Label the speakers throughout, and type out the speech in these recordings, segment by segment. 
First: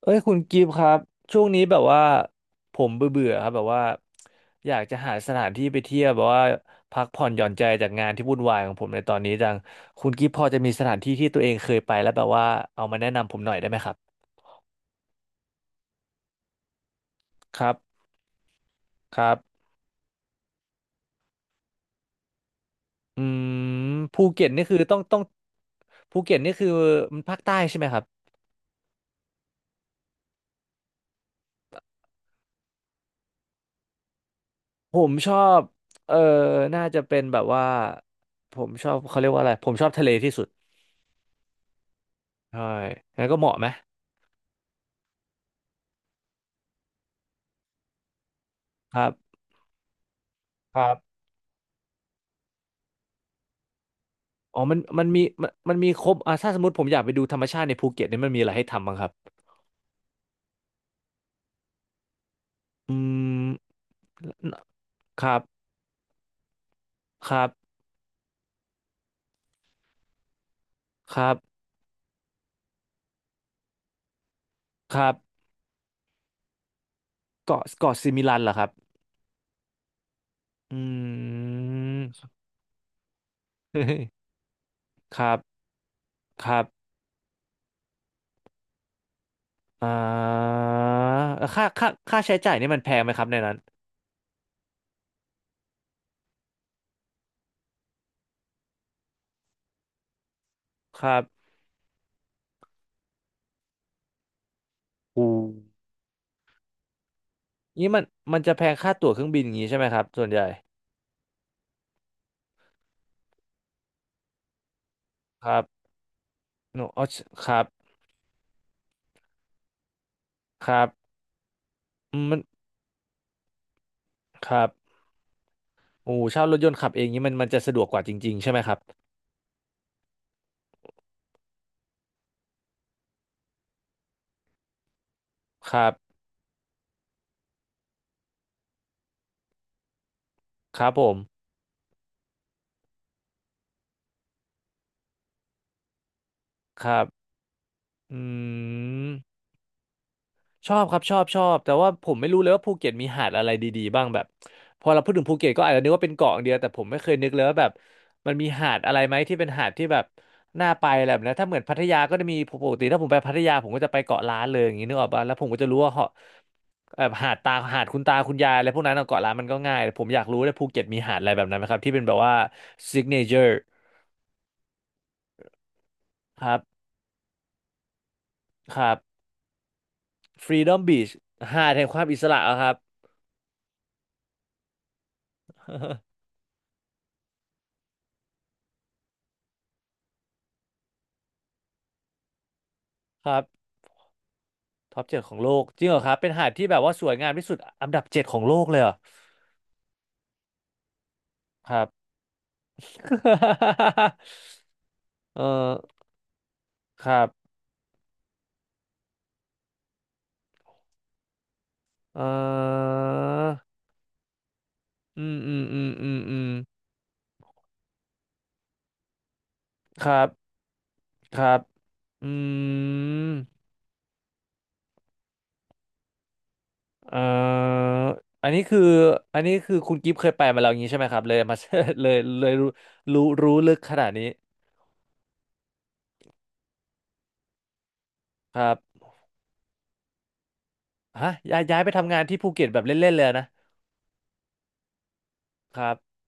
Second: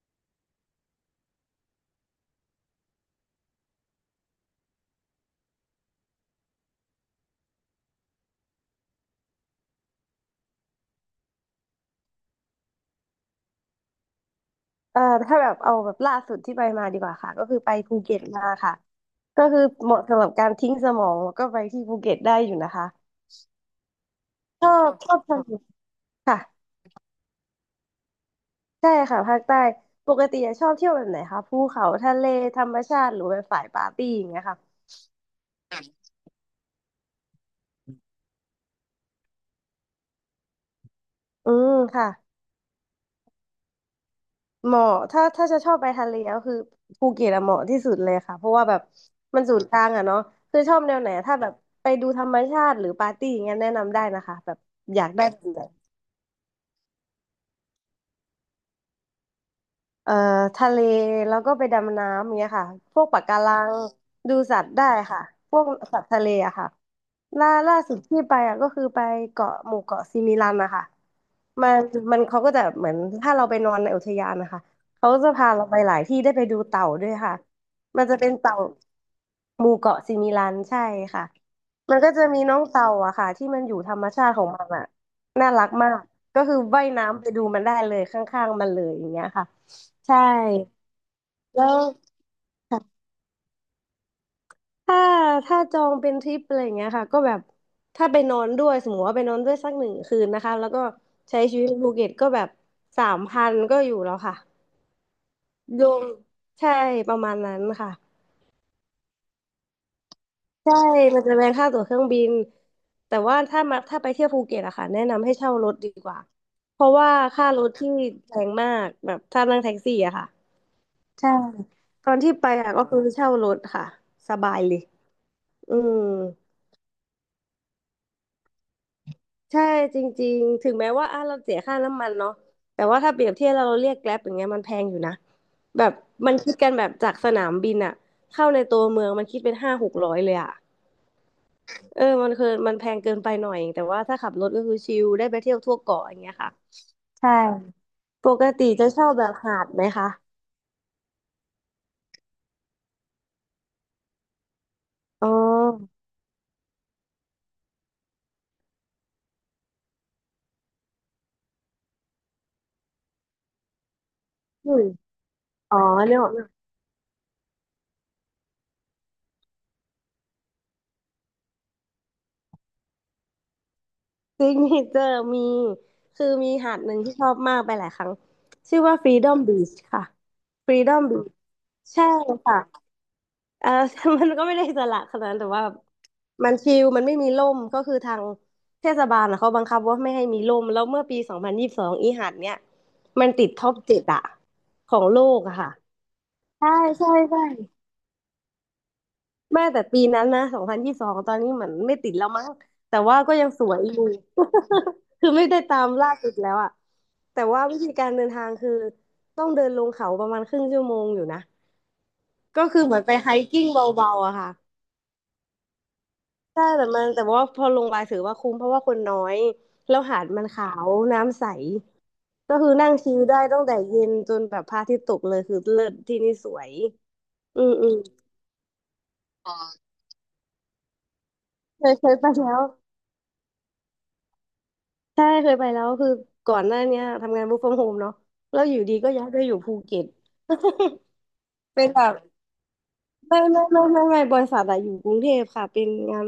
Speaker 1: เอ้ยคุณกิฟต์ครับช่วงนี้แบบว่าผมเบื่อๆครับแบบว่าอยากจะหาสถานที่ไปเที่ยวแบบว่าพักผ่อนหย่อนใจจากงานที่วุ่นวายของผมในตอนนี้จังคุณกิฟต์พอจะมีสถานที่ที่ตัวเองเคยไปแล้วแบบว่าเอามาแนะนำผมหน่อยได้ไหมครับ
Speaker 2: ถ้าแบบเอาแบบล่าสุดที่ไปมาดีกว่าค่ะก็คื
Speaker 1: ค
Speaker 2: อ
Speaker 1: รั
Speaker 2: ไปภู
Speaker 1: บ
Speaker 2: เก็ตมาค่ะ
Speaker 1: ครั
Speaker 2: ก็คือ
Speaker 1: บ
Speaker 2: เหมาะสำหรับการทิ้งสมองแล้วก็ไปที่ภูเก็ตได้อยู่นะคะ
Speaker 1: อืมภูเก็ตนี่
Speaker 2: ชอ
Speaker 1: คือ
Speaker 2: บ
Speaker 1: ต้อง
Speaker 2: ชอ
Speaker 1: ต้อ
Speaker 2: บ
Speaker 1: ง
Speaker 2: ทะเล
Speaker 1: ภูเก็
Speaker 2: ค่ะ
Speaker 1: ตนี่คือมันภาคใต้ใช่ไหมครับ
Speaker 2: ใช่ค่ะภาคใต้ปกติอะชอบเที่ยวแบบไหนคะภูเขาทะเลธรรมชาติหรือแบบฝ่ายปาร์ตี้อย่างเงี้ยค่ะ
Speaker 1: ผมชอบเออน่าจะเป็นแบบว่าผมชอบเขาเรียกว่าอะไรผมชอบทะเลที่สุด
Speaker 2: อืมค่ะ
Speaker 1: ใช่งั้นก็เหมาะไหม
Speaker 2: เหมาะถ้าจะชอบไปทะเลก็คือภูเก็ตอะเหมาะที่สุดเลยค่ะเพราะว่าแบบ
Speaker 1: ครับ
Speaker 2: มันศูนย์กลางอะเนาะคือชอ
Speaker 1: ค
Speaker 2: บ
Speaker 1: รั
Speaker 2: แน
Speaker 1: บ
Speaker 2: วไหนถ้าแบบไปดูธรรมชาติหรือปาร์ตี้อย่างเงี้ยแนะนำได้นะคะแบ
Speaker 1: อ๋
Speaker 2: บ
Speaker 1: อมัน
Speaker 2: อ
Speaker 1: มั
Speaker 2: ยา
Speaker 1: น
Speaker 2: ก
Speaker 1: มี
Speaker 2: ได้แบบ
Speaker 1: มัน
Speaker 2: ไหน
Speaker 1: มันมีครบถ้าสมมติผมอยากไปดูธรรมชาติในภูเก็ตเนี่ยมันมีอะไรให้ทำบ้างครับ
Speaker 2: เอ่อทะเลแล้วก็ไปดำน้ำเนี้ยค่ะ
Speaker 1: อื
Speaker 2: พวกปะกา
Speaker 1: ม
Speaker 2: รังดูสัตว์ได้ค่ะ
Speaker 1: ครั
Speaker 2: พวก
Speaker 1: บ
Speaker 2: สัตว์ทะเลอะค่ะ
Speaker 1: ครั
Speaker 2: ล่าล่า
Speaker 1: บ
Speaker 2: สุดที่ไปอะก็คือไปเกาะหมู่เกาะซิมิลันนะคะ
Speaker 1: ครับ
Speaker 2: มันมันเขาก็จะเหมือนถ้าเราไปนอนในอุทยานนะคะ
Speaker 1: ครั
Speaker 2: เขาจะ
Speaker 1: บ
Speaker 2: พาเราไปหลายที่ได้ไปดูเต่าด้วยค่ะ
Speaker 1: เกาะ
Speaker 2: มัน
Speaker 1: ซิ
Speaker 2: จะ
Speaker 1: มิ
Speaker 2: เป็น
Speaker 1: ลันเหรอ
Speaker 2: เต่า
Speaker 1: ครับ
Speaker 2: หมู่เกาะซิมิลัน
Speaker 1: อื
Speaker 2: ใช่ค่ะมันก็
Speaker 1: ม
Speaker 2: จะมีน้องเต่าอะค่ะที่มันอยู่ธรรมชา ติของมันอะ
Speaker 1: ครั
Speaker 2: น่า
Speaker 1: บ
Speaker 2: รักมากก็
Speaker 1: ค
Speaker 2: คือ
Speaker 1: รับ
Speaker 2: ว่ายน้ำไปดูมันได้เลยข้างๆมันเลยอย่างเงี้ยค่ะ
Speaker 1: อ่
Speaker 2: ใช่
Speaker 1: า
Speaker 2: แล้
Speaker 1: ค่า
Speaker 2: ว
Speaker 1: ค่า ค่าใช้จ่ายนี่
Speaker 2: ถ
Speaker 1: มันแพงไหมครับในนั้น
Speaker 2: ้าถ้าจองเป็นทริปอะไรอย่างเงี้ยค่ะก็แบบถ้าไปนอนด้วยสมมติว่าไปนอนด้วยสักหนึ่งคืนนะคะแล้วก็
Speaker 1: ครั
Speaker 2: ใช้
Speaker 1: บ
Speaker 2: ชีวิตในภูเก็ตก็แบบ3,000ก็อยู่แล้วค่ะ
Speaker 1: อู
Speaker 2: รวมใช่ประมาณนั้น
Speaker 1: นี่
Speaker 2: ค่ะ
Speaker 1: มันจะแพงค่าตั๋วเครื่องบินอย่างนี้ใช่ไหมครับส่วนใหญ่
Speaker 2: ใช่มันจะแพงค่าตั๋วเครื่องบินแต่ว่าถ้าไปเที่ยวภูเก็ตอะค่ะแนะนำให้
Speaker 1: ค
Speaker 2: เช่า
Speaker 1: รั
Speaker 2: รถ
Speaker 1: บ
Speaker 2: ดีกว่าเพราะ
Speaker 1: อ๋อ
Speaker 2: ว่า
Speaker 1: ค
Speaker 2: ค่า
Speaker 1: รั
Speaker 2: ร
Speaker 1: บ
Speaker 2: ถที่แพงมากแบบถ้านั่งแท็กซี่อะค่ะ
Speaker 1: ครับ
Speaker 2: ใช่ตอ
Speaker 1: อื
Speaker 2: น
Speaker 1: ม
Speaker 2: ที่
Speaker 1: มัน
Speaker 2: ไปอะก็คือเช่ารถค่ะส
Speaker 1: ค
Speaker 2: บาย
Speaker 1: รับ
Speaker 2: เลยอืม
Speaker 1: โอ้เช่ารถยนต์ขับเองนี้มันจะสะดวกกว่าจริงๆใช่ไหมครับ
Speaker 2: ใช่จริงๆถึงแม้ว่าอ่ะเราเสียค่าน้ำมันเนาะแต่ว่าถ้าเปรียบเทียบเราเรียกแกร็บอย่างเงี้ยมันแพงอยู่นะ
Speaker 1: ค
Speaker 2: แบ
Speaker 1: รับ
Speaker 2: บมันคิดกันแบบจากสนามบินอะเข้าในตัวเมืองมันคิดเป็น500-600เลยอะ
Speaker 1: ครับผม
Speaker 2: เออมันคือมันแพงเกินไปหน่อย แต่ว่าถ้าขับรถก็คือชิลได้ไปเที่ยวทั่วเกาะอย่างเงี้ยค่ะ
Speaker 1: ครับ
Speaker 2: ใช่
Speaker 1: อื
Speaker 2: ปกติจะชอ
Speaker 1: ม
Speaker 2: บแบบหาดไหมคะ
Speaker 1: ชอบครับชอบแต่ว่าผมไม่รู้เลยว่าภูเก็ตมีหาดอะไรดีๆบ้างแบบพอเราพูดถึง
Speaker 2: อ๋อ
Speaker 1: ภูเก็ตก็อาจจะนึกว่าเป็นเกาะอย่างเดียวแต่ผมไม่เคยนึกเลยว่าแบบมันมีหาดอะไรไหมที่เป็นหาดที่แบบน่าไปอะไรแบบนั้นถ้าเหมือนพัทยาก็จะมีปกติถ้าผมไปพัทยาผมก็จะไปเกาะล้านเลยอ
Speaker 2: อื
Speaker 1: ย่างนี้
Speaker 2: ม
Speaker 1: นึกออกป่ะแล้วผมก็จะ
Speaker 2: อ๋อ
Speaker 1: รู้ว่าเหาะ
Speaker 2: เนี่ย
Speaker 1: แบบหาดตาหาดคุณตาคุณยายอะไรพวกนั้นอะเกาะล้านมันก็ง่ายแต่ผมอยากรู้เลยภูเก็ตมีหาดอะไรแบบนั้นไหมครับที่เป็นแบบว่าซิกเนเจอร์
Speaker 2: ซิกเนเจอร์มีคือ
Speaker 1: ค
Speaker 2: มี
Speaker 1: รับ
Speaker 2: หาดหนึ่งที่ชอบมากไปหลายครั้ง
Speaker 1: ค
Speaker 2: ชื่อ
Speaker 1: รั
Speaker 2: ว่า
Speaker 1: บ
Speaker 2: Freedom Beach ค่ะ
Speaker 1: Freedom
Speaker 2: Freedom
Speaker 1: Beach
Speaker 2: Beach
Speaker 1: หาดแห่งควา
Speaker 2: ใช่
Speaker 1: มอิสระ
Speaker 2: ค่ะ
Speaker 1: อะครับ
Speaker 2: เออ มันก็ไม่ได้อิสระขนาดนั้นแต่ว่ามันชิลมันไม่มีร่มก็คือทางเทศบาลนะเขาบังคับว่าไม่ให้มีร่มแล้วเมื่อปี2022อีหาดเนี้ยมั
Speaker 1: ค
Speaker 2: น
Speaker 1: รั
Speaker 2: ติดท็
Speaker 1: บ
Speaker 2: อปเจ็ดอะขอ
Speaker 1: ท็อป
Speaker 2: ง
Speaker 1: เจ็
Speaker 2: โล
Speaker 1: ดของ
Speaker 2: ก
Speaker 1: โล
Speaker 2: อะ
Speaker 1: ก
Speaker 2: ค่ะ
Speaker 1: จริงเหรอครับเป็นหาดที่
Speaker 2: ใช่
Speaker 1: แบบว่าส
Speaker 2: ใช่
Speaker 1: วยงาม
Speaker 2: ใช่
Speaker 1: ที่สุดอันดับเจ็ดของโลกเลยเหรอ
Speaker 2: แม่แต่ปีนั้นนะสองพันยี่สบสองตอนนี้เหมื
Speaker 1: ค
Speaker 2: อน
Speaker 1: รับ
Speaker 2: ไม่ติดแล้วมั้งแต่ว่าก็ยังสวยอยู่ คือ
Speaker 1: เอ
Speaker 2: ไม่ได้
Speaker 1: อ
Speaker 2: ตามล่าสุดแล้วอะ
Speaker 1: ครับ
Speaker 2: แต่ว่าวิธีการเดินทางคือต้องเดินลงเขาประมาณครึ่งชั่วโมงอยู่นะ
Speaker 1: เอ
Speaker 2: ก็คือ
Speaker 1: อ
Speaker 2: เหมือนไปไฮกิ้งเบาๆอะค่ะ
Speaker 1: อืมอืมอืมอืมอืม
Speaker 2: ใช่แต่ว่าพอลงไปถือว่าคุ้มเพราะว่าคนน้อย แล้ว
Speaker 1: ครั
Speaker 2: หาด
Speaker 1: บ
Speaker 2: มันขาว
Speaker 1: ค
Speaker 2: น้ำใส
Speaker 1: รับอื
Speaker 2: ก็คือนั่งชิลได้
Speaker 1: ม
Speaker 2: ตั้งแต่เย็นจนแบบพระอาทิตย์ตกเลยคือเลิศที่นี่สวย
Speaker 1: เอ
Speaker 2: อืมอื
Speaker 1: อ
Speaker 2: ม
Speaker 1: อันนี้คืออันนี้คือคุณกิฟต์เคยไปมาแล้วอย่างนี้ใช่ไหมครับเลยมา
Speaker 2: เคย
Speaker 1: เล
Speaker 2: เค
Speaker 1: ย
Speaker 2: ยไป
Speaker 1: เลย
Speaker 2: แล้ว
Speaker 1: รู้ลึกขนาดนี้
Speaker 2: ใช่เคยไปแล้วคือก่อนหน้าเนี้ยทำงาน work from home เนาะ
Speaker 1: ค
Speaker 2: แล้ว
Speaker 1: รั
Speaker 2: อ
Speaker 1: บ
Speaker 2: ยู่ดีก็ย้ายไปอยู่ภูเก็ต
Speaker 1: ฮะย้าย ย้าย
Speaker 2: เป็
Speaker 1: ไป
Speaker 2: นแบ
Speaker 1: ทำ
Speaker 2: บ
Speaker 1: งานที่ภูเก็ตแบบเล่นๆเลย
Speaker 2: ไม่
Speaker 1: นะ
Speaker 2: ไม่ไม่ไม่ไม่บริษัทอะอยู่กรุงเทพค่ะ
Speaker 1: ค
Speaker 2: เป็น
Speaker 1: รับ
Speaker 2: งาน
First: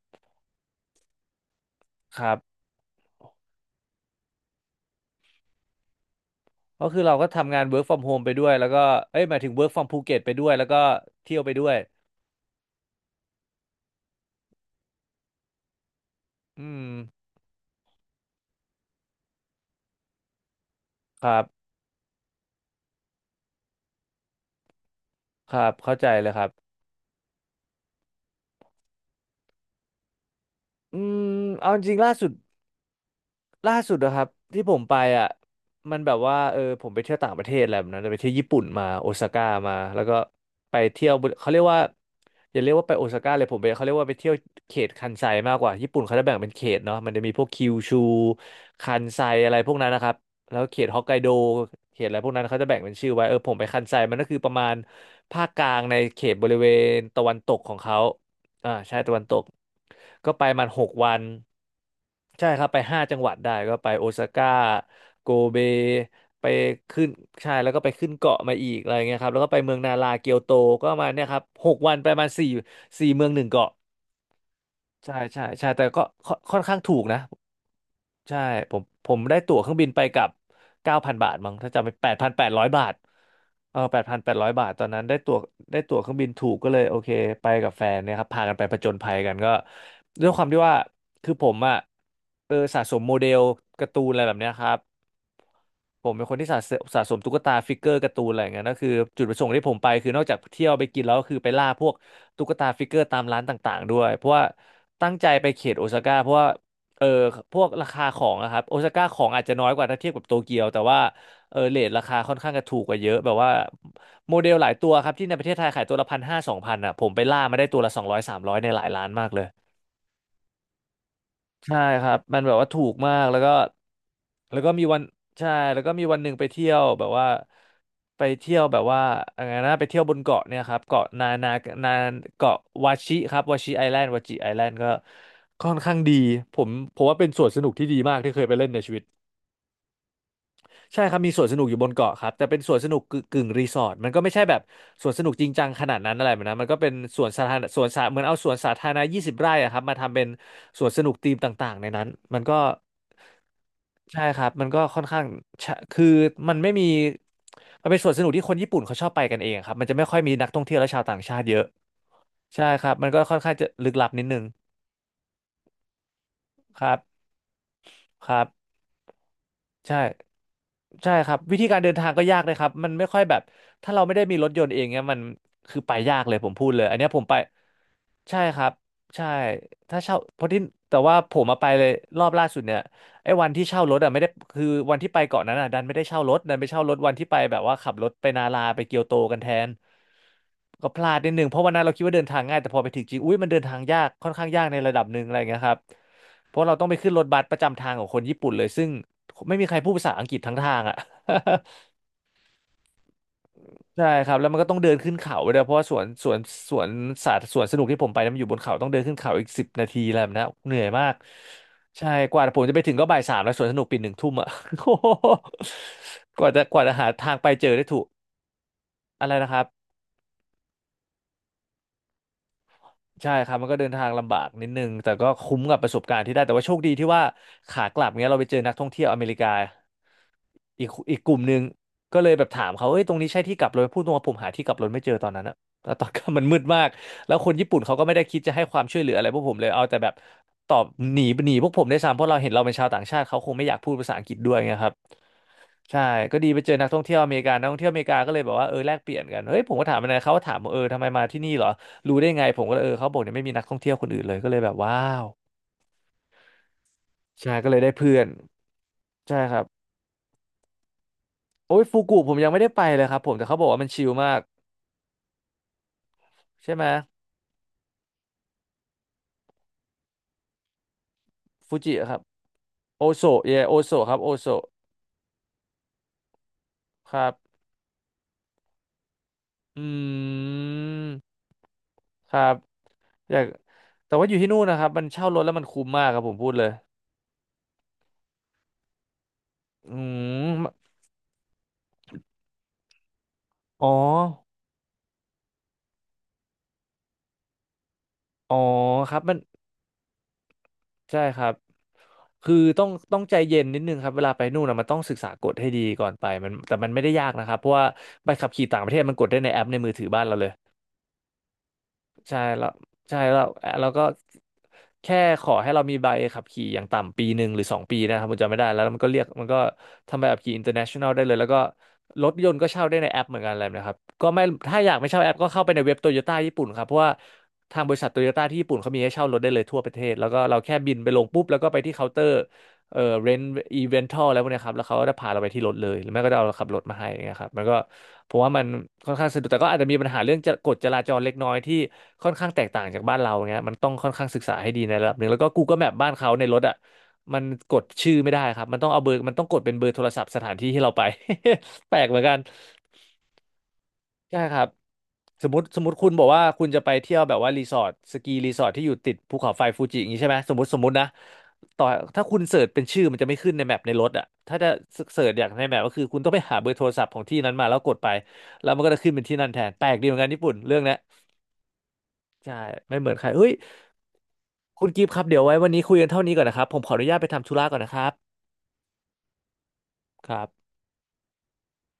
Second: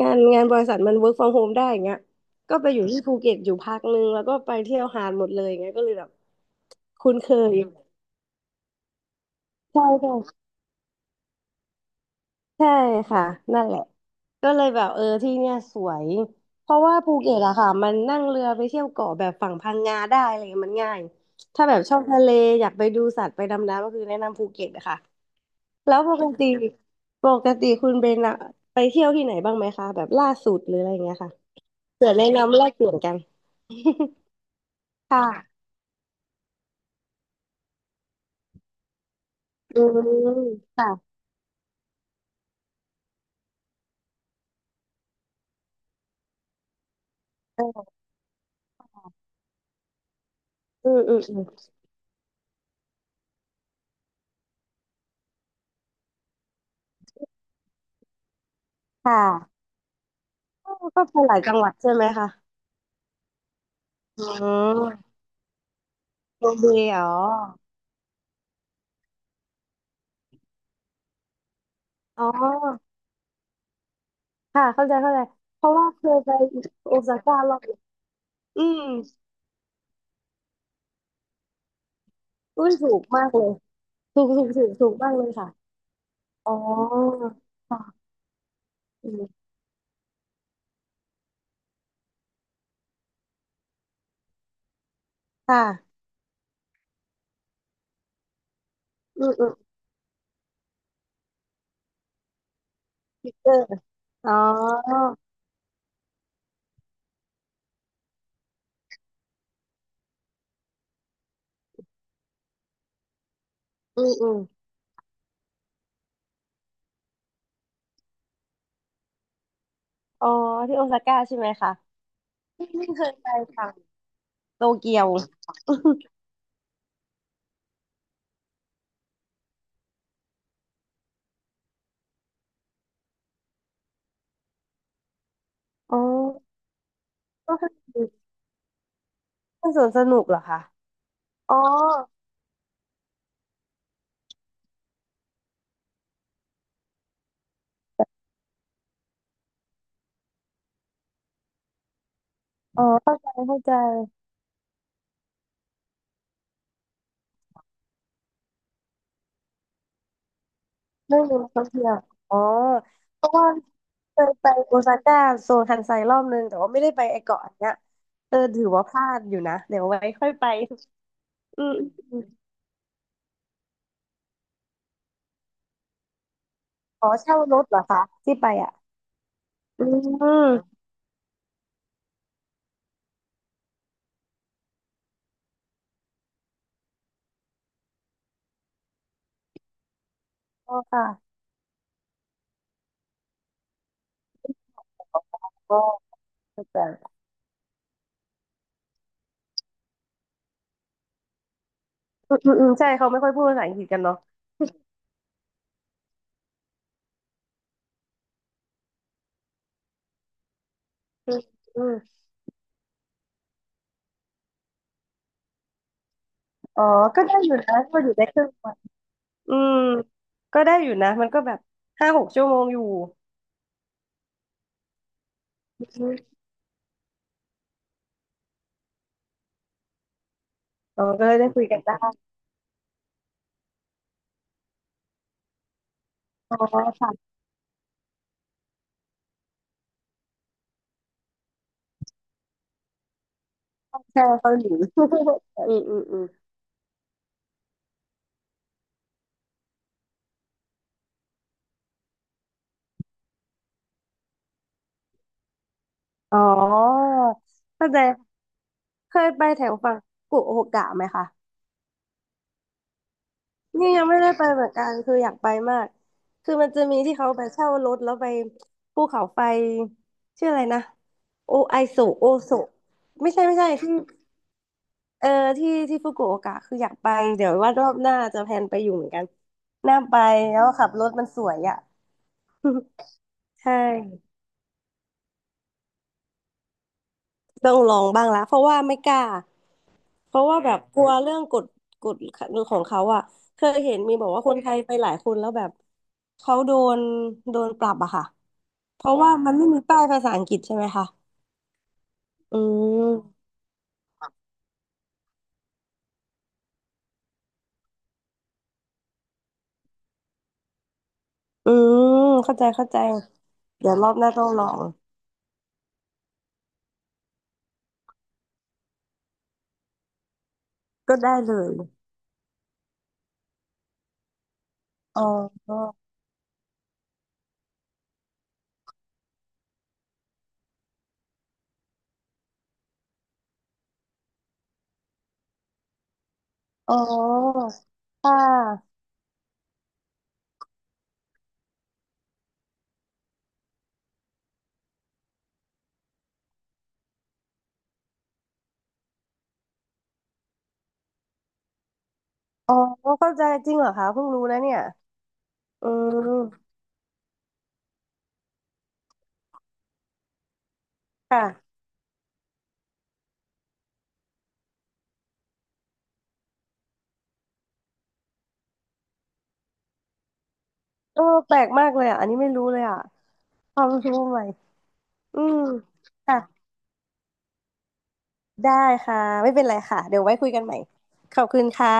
Speaker 2: บริษัทมัน work from home ได้อย่างเงี้ย
Speaker 1: ครั
Speaker 2: ก็
Speaker 1: บ
Speaker 2: ไปอยู่ที่ภูเก็ตอยู่พักนึงแล้วก็ไปเที่ยวหาดหมดเลยอย่างเงี้ยก็เลยแบบ
Speaker 1: ก็คือ
Speaker 2: คุ้
Speaker 1: เรา
Speaker 2: น
Speaker 1: ก็
Speaker 2: เค
Speaker 1: ทำ
Speaker 2: ย
Speaker 1: งาน work from home ไปด้วยแล้วก็เอ้ยหมายถึง work
Speaker 2: ใช่
Speaker 1: from ภู
Speaker 2: ใช่
Speaker 1: เก็ตไปด้วยแล้วก็เที่ยวไปด้วย
Speaker 2: ใช่ค่ะนั่นแหละก็เลยแบบเออที่เนี่ยสวยเพ
Speaker 1: อื
Speaker 2: ราะ
Speaker 1: ม
Speaker 2: ว่าภูเก็ตอะค่ะมันนั่งเรือไปเที่ยวเกาะแบบฝั่งพังงาได้อะไรเงี้ยมันง่าย
Speaker 1: ครั
Speaker 2: ถ้า
Speaker 1: บ
Speaker 2: แบบชอบทะเลอยากไปดูสัตว์ไปดำน้ำก็คือแนะนำภูเก็ตอะค่ะ
Speaker 1: ครับ
Speaker 2: แล้
Speaker 1: เข้า
Speaker 2: ว
Speaker 1: ใจ
Speaker 2: ปก
Speaker 1: เลยค
Speaker 2: ติ
Speaker 1: รับ
Speaker 2: ปกติคุณเบนอะไปเที่ยวที่ไหนบ้างไหมคะแบบล่าสุดหรืออะไร
Speaker 1: อื
Speaker 2: เงี้
Speaker 1: ม
Speaker 2: ยค่ะ
Speaker 1: เอาจริงๆ
Speaker 2: เผื่อแนะนำแลกเปลี่ยนกัน
Speaker 1: ล่าสุดนะครับที่ผมไป
Speaker 2: ค่ะ
Speaker 1: อ่ะมันแบบว่าผมไปเที่ยวต่างประเทศอะไรแบบนั้นไปเที่ยวญี่ปุ่นมาโอซาก้ามา
Speaker 2: อื
Speaker 1: แล้วก็
Speaker 2: ม
Speaker 1: ไปเที่ย
Speaker 2: ค่ะ
Speaker 1: วเขาเรียกว่าอย่าเรียกว่าไปโอซาก้าเลยผมไปเขาเรียกว่าไปเที่ยวเขตคันไซมากกว่าญี่ปุ่นเขาจะแบ่งเป็นเขตเนาะมันจะมีพวกคิว
Speaker 2: เออ
Speaker 1: ชูคันไซอะไรพวกนั้นนะครับแล้วเขต
Speaker 2: อื
Speaker 1: ฮ
Speaker 2: ม
Speaker 1: อกไก
Speaker 2: อืม
Speaker 1: โด
Speaker 2: อืม
Speaker 1: เขตอะไรพวกนั้นเขาจะแบ่งเป็นชื่อไว้ผมไปคันไซมันก็คือประมาณภาคกลางในเขตบริเวณตะวันตกของเขา อ่าใช่
Speaker 2: ค
Speaker 1: ตะวันตก
Speaker 2: ่ะ
Speaker 1: ก็ไปมันหก
Speaker 2: ก็
Speaker 1: วั
Speaker 2: ไป
Speaker 1: น
Speaker 2: หลายจังหวัดใช่ไหมคะ
Speaker 1: ใช่ครับไปห้าจังหวัดได้ก็ไปโอ
Speaker 2: อื
Speaker 1: ซาก้า
Speaker 2: ม
Speaker 1: โกเบไป
Speaker 2: โมเบ
Speaker 1: ขึ้
Speaker 2: ล
Speaker 1: นใช่แล้วก็ไปขึ้นเกาะมาอีกอะไรเงี้ยครับแล้วก็ไปเมืองนาราเกียวโตก็ประมาณเนี่ยครับหกวันไป
Speaker 2: อ๋อ
Speaker 1: มาสี่เมืองหนึ่งเกาะ
Speaker 2: ค่ะเข้าใจ
Speaker 1: ใช่
Speaker 2: เข้าใจ
Speaker 1: ใช่
Speaker 2: เพ
Speaker 1: ใช่
Speaker 2: ราะ
Speaker 1: แต่
Speaker 2: ว่า
Speaker 1: ก็
Speaker 2: เคยไป
Speaker 1: ค่อนข้างถู
Speaker 2: โอ
Speaker 1: ก
Speaker 2: ซา
Speaker 1: นะ
Speaker 2: ก้ารอบหนึ่ง
Speaker 1: ใช่
Speaker 2: อื
Speaker 1: ผ
Speaker 2: ม
Speaker 1: มผมได้ตั๋วเครื่องบินไปกับ9,000 บาทมั้งถ้าจำไม่แปดพันแปดร้อ
Speaker 2: อุ้
Speaker 1: ย
Speaker 2: ย
Speaker 1: บา
Speaker 2: ถู
Speaker 1: ท
Speaker 2: กมากเลย
Speaker 1: แปดพัน
Speaker 2: ถูก
Speaker 1: แปด
Speaker 2: ถู
Speaker 1: ร้อ
Speaker 2: ก
Speaker 1: ย
Speaker 2: ถู
Speaker 1: บาท
Speaker 2: ก
Speaker 1: ตอ
Speaker 2: ถู
Speaker 1: น
Speaker 2: ก
Speaker 1: นั้น
Speaker 2: มากเลยค่ะ
Speaker 1: ได้ตั๋วเครื่องบินถู
Speaker 2: อ๋อ
Speaker 1: กก็เลยโอเคไปกับแฟน
Speaker 2: ค่ะ
Speaker 1: เนี่ยครับพากันไปผจญ
Speaker 2: อื
Speaker 1: ภัยกัน
Speaker 2: ม
Speaker 1: ก็ด้วยความที่ว่าคือผมอ่ะสะสมโมเดลการ์ตูนอะไรแบบเนี้ยครับ
Speaker 2: ค่ะ
Speaker 1: ผมเป็นคนที่สะสมตุ๊กตาฟิกเกอร์การ์ตูนอะไรอย่างเงี้ยนั่นคือจุ
Speaker 2: อื
Speaker 1: ดป
Speaker 2: ม
Speaker 1: ระส
Speaker 2: อื
Speaker 1: ง
Speaker 2: ม
Speaker 1: ค์ที่ผมไปคือนอกจากเที่ยวไปกินแล้วก็คือไปล่าพวกตุ๊กตาฟิกเกอร์ตาม
Speaker 2: พิก
Speaker 1: ร้าน
Speaker 2: เกอร์
Speaker 1: ต่างๆด้วยเพ
Speaker 2: อ๋
Speaker 1: ราะ
Speaker 2: อ
Speaker 1: ว่าตั้งใจไปเขตโอซาก้าเพราะว่า เออพวกราคาของอะครับโอซาก้าของอาจจะน้อยกว่าถ้าเทียบกับโตเกียวแต่ว่าเรทราคาค่อนข้างจะถูกกว่าเยอะแบบว่า
Speaker 2: อืมอื
Speaker 1: โม
Speaker 2: ม
Speaker 1: เดลหลายตัวครับที่ในประเทศไทยขายตัวละ1,5002,000อะผมไปล่ามาได้ตัวละ200300ในหลายร้านมากเลย
Speaker 2: อ๋อที่โอซาก้าใช่ไหมคะ
Speaker 1: ใช่ครับมันแบบ
Speaker 2: ไม่
Speaker 1: ว่าถู
Speaker 2: ไม่
Speaker 1: ก
Speaker 2: เคย
Speaker 1: มาก
Speaker 2: ไป
Speaker 1: แล้วก็
Speaker 2: ฝั่ง
Speaker 1: แล้ว
Speaker 2: โต
Speaker 1: ก็มี
Speaker 2: เกี
Speaker 1: วั
Speaker 2: ย
Speaker 1: น
Speaker 2: ว
Speaker 1: ใช่แล้วก็มีวันหนึ่งไปเที่ยวแบบว่าไปเที่ยวแบบว่าอะไรนะไปเที่ยวบนเกาะเนี่ยครับเกาะนาเกาะวาชิครับวาชิไอแลนด์วาชิไอแลนด์ก็ค่อน ข้า
Speaker 2: อ๋
Speaker 1: ง
Speaker 2: อ
Speaker 1: ดีผมผมว่าเป็นสวน
Speaker 2: ก็
Speaker 1: ส
Speaker 2: คื
Speaker 1: นุกที่
Speaker 2: อ
Speaker 1: ดีมากที่เคยไปเล่นในชีวิต
Speaker 2: เป็นสวนสนุกเหรอคะ
Speaker 1: ใช่ครับมีสวน
Speaker 2: อ๋
Speaker 1: ส
Speaker 2: อ
Speaker 1: นุกอยู่บนเกาะครับแต่เป็นสวนสนุกกึ่งรีสอร์ทมันก็ไม่ใช่แบบสวนสนุกจริงจังขนาดนั้นอะไรแบบนะมันก็เป็นสวนสาธารณะสวนสาเหมือนเอาสวนสาธารณะ20 ไร่อะครับมาทำเป็นสวนสนุกธีมต่างๆในนั้นมันก็
Speaker 2: อ๋อเข้าใจเข้าใจ
Speaker 1: ใช่ครับมันก็ค่อนข้างคือมันไม่มีมันเป็นสวนสนุกที่คนญี่ปุ่นเขาชอบไปกันเองครับมันจะไม่ค่อยมีนักท่องเที่ยวและชาวต่า
Speaker 2: ไม่
Speaker 1: ง
Speaker 2: มี
Speaker 1: ชาติ
Speaker 2: นัก
Speaker 1: เย
Speaker 2: ท่อ
Speaker 1: อะ
Speaker 2: งเที่ยวอ๋อ
Speaker 1: ใช่ครับมันก็
Speaker 2: เพราะ
Speaker 1: ค่อน
Speaker 2: ว่า
Speaker 1: ข้างจะลึกลับ
Speaker 2: เค
Speaker 1: นิด
Speaker 2: ย
Speaker 1: นึง
Speaker 2: ไปโอซาก้าโซนคันไซรอบนึงแต่ว่า
Speaker 1: ค
Speaker 2: ไม่ได้
Speaker 1: รั
Speaker 2: ไปไอ
Speaker 1: บ
Speaker 2: เกาะอันเนี้ย
Speaker 1: ค
Speaker 2: เออ
Speaker 1: รับ
Speaker 2: ถือว่าพลาดอยู่นะเดี๋ยว
Speaker 1: ใช่
Speaker 2: ไว้ค่อยไป
Speaker 1: ใช่ครับวิ
Speaker 2: อื
Speaker 1: ธี
Speaker 2: ม
Speaker 1: การเดินทาง
Speaker 2: อ
Speaker 1: ก็
Speaker 2: ม
Speaker 1: ยากเลยครับมันไม่ค่อยแบบถ้าเราไม่ได้มีรถยนต์เองเนี่ยมันคือไปยากเลยผมพูดเลยอันเนี้
Speaker 2: อ๋อ
Speaker 1: ยผมไป
Speaker 2: เช่ารถเหรอคะที่
Speaker 1: ใช่
Speaker 2: ไป
Speaker 1: ครั
Speaker 2: อ่ะ
Speaker 1: บใช่
Speaker 2: อื
Speaker 1: ถ้าเช่าเพราะที่
Speaker 2: ม
Speaker 1: แต่ว่าผมมาไปเลยรอบล่าสุดเนี่ยไอ้วันที่เช่ารถอ่ะไม่ได้คือวันที่ไปเกาะนั้นอ่ะดันไม่ได้เช่ารถดันไปเช่ารถวันที่ไปแบบว่าขับรถไปนาราไปเกียวโตกันแทน
Speaker 2: ก็
Speaker 1: ก็พ
Speaker 2: ค่ะ
Speaker 1: ลาดนิดหนึ่งเพราะวันนั้นเราคิดว่าเดินทางง่ายแต่พอไปถึงจริงอุ้ยมันเดินทางยากค่อนข้างยากในระดับหนึ่งอะไรเงี้ยครับ
Speaker 2: ก็
Speaker 1: เพราะ
Speaker 2: ้า
Speaker 1: เรา
Speaker 2: ใจ
Speaker 1: ต้องไปขึ้นรถบัสประจำทางของคนญี่ปุ่นเลยซึ่ง ไม่มีใครพูดภาษาอังกฤษทั้งทางอ่ะ
Speaker 2: อืมอืมอืมใช่เขาไม่ค่อยพูดภาษาอังกฤษ กัน
Speaker 1: ใช่
Speaker 2: เนาะ
Speaker 1: ครับแล้วมันก็ต้องเดินขึ้นเขาไปด้วยเพราะว่าสวนสวนสนุกที่ผมไปนั้นมันอยู่บนเขาต้องเดินขึ้นเขาอีก10 นาทีอะไรแบบนั้นเหนื่อยมาก
Speaker 2: อืมอืม
Speaker 1: ใช่กว่าผมจะไปถึงก็บ่ายสามแล้วสวนสนุกปิดหนึ่งทุ่มอ่ะ โอ้โหกว่าจะก
Speaker 2: อ๋
Speaker 1: ว่า
Speaker 2: อ
Speaker 1: จะหา
Speaker 2: ก็
Speaker 1: ทา
Speaker 2: ได้
Speaker 1: งไป
Speaker 2: อยู่
Speaker 1: เจอ
Speaker 2: นะ
Speaker 1: ได้
Speaker 2: ก็
Speaker 1: ถูก
Speaker 2: อยู่ได้ครึ่งวัน
Speaker 1: อะไรนะ
Speaker 2: อื
Speaker 1: ครับ
Speaker 2: มก็ได้อยู่นะมันก็แบบ5-6 ชั่วโมงอยู่
Speaker 1: ใช่ครับมันก็เดินทางลำบากนิดนึงแต่ก็คุ้มกับป
Speaker 2: อื
Speaker 1: ระสบกา
Speaker 2: ม
Speaker 1: รณ์ที่ได้แต่ว่าโชคดีที่ว่าขากลับเนี้ยเราไปเจอนักท่องเที่ยวอเมริกาอีก
Speaker 2: อ๋อ
Speaker 1: อีก
Speaker 2: ก็
Speaker 1: ก
Speaker 2: เลย
Speaker 1: ลุ่ม
Speaker 2: ได้
Speaker 1: หนึ่ง
Speaker 2: คุยกันได้
Speaker 1: ก็เลยแบบถามเขาเอ้ยตรงนี้ใช่ที่กลับรถพูดตรงว่าผมหาที่กลับรถไม่เจอตอนนั้นอะแล้วตอนกลับมัน
Speaker 2: อ๋
Speaker 1: มื
Speaker 2: อ
Speaker 1: ดมาก
Speaker 2: ค่ะ
Speaker 1: แล้วคนญี่ปุ่นเขาก็ไม่ได้คิดจะให้ความช่วยเหลืออะไรพวกผมเลยเอาแต่แบบตอบหนีพวกผมได้วยซ้ำเพราะเราเห็นเราเป็นชาวต่างชาติเขาคงไม่อยากพูดภาษาอั
Speaker 2: แช่
Speaker 1: งกฤษด้ว
Speaker 2: เกา
Speaker 1: ย
Speaker 2: หลี
Speaker 1: ไงครับ
Speaker 2: อืมอื
Speaker 1: ใช่
Speaker 2: มอืม
Speaker 1: ก็ดีไปเจอนักท่องเที่ยวอเมริกานนักท่องเที่ยวอเมริกาก็เลยบอกว่าแลกเปลี่ยนกันเฮ้ยผมก็ถามมันนะเขาก็ถามว่าทำไมมาที่นี่เหรอรู้ได้ไงผมก็เลยเขาบอกเนี่ยไม่มีนักท่องเที่ยวคนอื่นเลยก็เลยแบบว้าว
Speaker 2: อ๋อ
Speaker 1: ใช่ก็เลย
Speaker 2: เข้า
Speaker 1: ได้
Speaker 2: ใจ
Speaker 1: เพื่อน
Speaker 2: เคย
Speaker 1: ใช่
Speaker 2: ไป
Speaker 1: ครั
Speaker 2: แถ
Speaker 1: บ
Speaker 2: วฝั่งกุโอกะไหมคะ
Speaker 1: โอ้ยฟูกุผมยังไม่ได้ไปเลยครับผมแต่เขาบอกว่ามัน
Speaker 2: นี่ยั
Speaker 1: ชิ
Speaker 2: ง
Speaker 1: ล
Speaker 2: ไม่ได้
Speaker 1: มาก
Speaker 2: ไปเหมือนกันคืออยากไปมากคือมัน
Speaker 1: ใช่
Speaker 2: จะ
Speaker 1: ไหม
Speaker 2: มีที่เขาไปเช่ารถแล้วไปภูเขาไฟชื่ออะไรนะโอ
Speaker 1: ฟู
Speaker 2: ไอ
Speaker 1: จิ
Speaker 2: โซ
Speaker 1: ครับ
Speaker 2: โอโซ
Speaker 1: โอโซ
Speaker 2: ไม่ใช่
Speaker 1: เย
Speaker 2: ไม่ใช่
Speaker 1: โอ
Speaker 2: ที่
Speaker 1: โซครับโอโซ
Speaker 2: เออที่ฟุกุโอกะคืออยากไป
Speaker 1: ครั
Speaker 2: เดี๋ยว
Speaker 1: บ
Speaker 2: ว่ารอบหน้าจะแพลนไปอยู่เหมือนกัน
Speaker 1: อ
Speaker 2: น่าไป
Speaker 1: ื
Speaker 2: แล้วขับรถ
Speaker 1: ม
Speaker 2: มันสวยอ่ะ
Speaker 1: ครับอยาก
Speaker 2: ใช่
Speaker 1: แต่ว่าอยู่ที่นู่นนะครับมันเช่ารถแล้วมันคุ้มมากครับผมพูดเลย
Speaker 2: ต้องลองบ้างละเพราะว่าไม่กล้า
Speaker 1: อื
Speaker 2: เพราะว่าแบบ
Speaker 1: ม
Speaker 2: กลัวเรื่องกฎของเขาอ่ะเคย
Speaker 1: อ๋อ
Speaker 2: เห็นมีบอกว่าคนไทยไปหลายคนแล้วแบบเขานโดนปรับอะค่ะ
Speaker 1: อ๋อ
Speaker 2: เพ
Speaker 1: ค
Speaker 2: ราะ
Speaker 1: รับ
Speaker 2: ว่า
Speaker 1: มัน
Speaker 2: มันไม่มีป้ายภาษาอังกฤษใช่ไหมคะ
Speaker 1: ใช่ครับ คือ
Speaker 2: อื
Speaker 1: ต้องใจ
Speaker 2: ม
Speaker 1: เย็นนิดนึงครับเวลาไปนู่นนะมันต้องศึกษากฎให้ดีก่อนไปมันแต่มันไม่ได้ยากนะครับเพราะว่าใบขับขี่ต่างประเทศมันกดได้ในแอปในมือถือบ้านเราเลย
Speaker 2: อืม
Speaker 1: ใช่
Speaker 2: เข้าใจ
Speaker 1: แล้ว
Speaker 2: เข้าใจ
Speaker 1: ใช่แล้วแล้
Speaker 2: เดี๋
Speaker 1: ว
Speaker 2: ยว
Speaker 1: ก็
Speaker 2: รอบหน้าต้องลอง
Speaker 1: แค่ขอให้เรามีใบขับขี่อย่างต่ำปีหนึ่งหรือสองปีนะครับผมจำไม่ได้แล้วแล้วมันก็เรียกมันก็ทำใบขับขี่ international
Speaker 2: ก็
Speaker 1: ได้เล
Speaker 2: ได้
Speaker 1: ยแล้ว
Speaker 2: เล
Speaker 1: ก็
Speaker 2: ย
Speaker 1: รถยนต์ก็เช่าได้ในแอปเหมือนกันอะไรแบบนะครับก็ไม่ถ้าอยากไม่เช่า
Speaker 2: อ๋
Speaker 1: แอปก็เข้าไปใน
Speaker 2: อ
Speaker 1: เว็บโตโยต้าญี่ปุ่นครับเพราะว่าทางบริษัทโตโยต้าที่ญี่ปุ่นเขามีให้เช่ารถได้เลยทั่วประเทศแล้วก็เราแค่บินไปลงปุ๊บแล้วก็ไปที่เคาน์เตอร์ เรนอีเวนทัลอะไรพวกเนี้ยครับแล้วเขาก็จะพาเราไปที่รถเลยหรือไม่ก็จะเอาเราขับรถ
Speaker 2: อ๋
Speaker 1: มาให้อย่างเงี้ยครับ
Speaker 2: อ
Speaker 1: มันก็ผ
Speaker 2: ค่
Speaker 1: มว่ามัน
Speaker 2: ะ
Speaker 1: ค่อนข้างสะดวกแต่ก็อาจจะมีปัญหาเรื่องจะกฎจราจรเล็กน้อยที่ค่อนข้างแตกต่างจากบ้านเราเงี้ยมันต้องค่อนข้างศึกษาให้ดีในระดับหนึ่งแล้วก็ Google Map บ้านเขาในรถอ่ะมันกดชื่อไม่ได้ครับมันต้องเอาเบอร์มันต้องกดเป็นเบอร์โทรศัพท์สถานที่ที่เราไป แปลกเหมือนกัน
Speaker 2: อ๋อเข้าใจจริงเหรอคะเพิ่ง
Speaker 1: ใช่
Speaker 2: รู้
Speaker 1: ค
Speaker 2: นะ
Speaker 1: รับ
Speaker 2: เนี่ย
Speaker 1: สมมติสม
Speaker 2: อื
Speaker 1: มติคุณบอกว่าคุณ
Speaker 2: ม
Speaker 1: จะไปเที่ยวแบบว่ารีสอร์ทสกีรีสอร์ทที่อยู่ติดภูเขาไฟฟูจิอย่างนี้ใช่ไหมสมมตินะ
Speaker 2: ค่ะ
Speaker 1: ต่อถ้าคุณเสิร์ชเป็นชื่อมันจะไม่ขึ้นในแมปในรถอ่ะถ้าจะเสิร์ชอย่างในแมปก็คือคุณต้องไปหาเบอร์โทรศัพท์ของที่นั้นมาแล้วกดไปแล้วมันก็จะขึ้นเป็นที่นั่นแทนแปลกดีเหมือนกันญี่ปุ่นเรื่องเนี้ย
Speaker 2: เออแปลกมากเลยอ่ะอันนี้ไม่
Speaker 1: ใช่
Speaker 2: รู้เลย
Speaker 1: ไม่
Speaker 2: อ่ะ
Speaker 1: เหมือนใครเฮ้ย
Speaker 2: ความรู้ใหม่
Speaker 1: คุณกิฟต์ครับเดี๋
Speaker 2: อื
Speaker 1: ยวไว้
Speaker 2: ม
Speaker 1: วันนี้คุยกันเท่านี้
Speaker 2: ค่ะ
Speaker 1: ก่อนนะครับผมขออนุญาตไปทำธุระก่อนนะครับ
Speaker 2: ได้ค่ะไม่เป็นไรค่ะเดี๋ยว
Speaker 1: ค
Speaker 2: ไว้
Speaker 1: รั
Speaker 2: คุยกัน
Speaker 1: บ
Speaker 2: ใหม่ขอบคุณค่ะ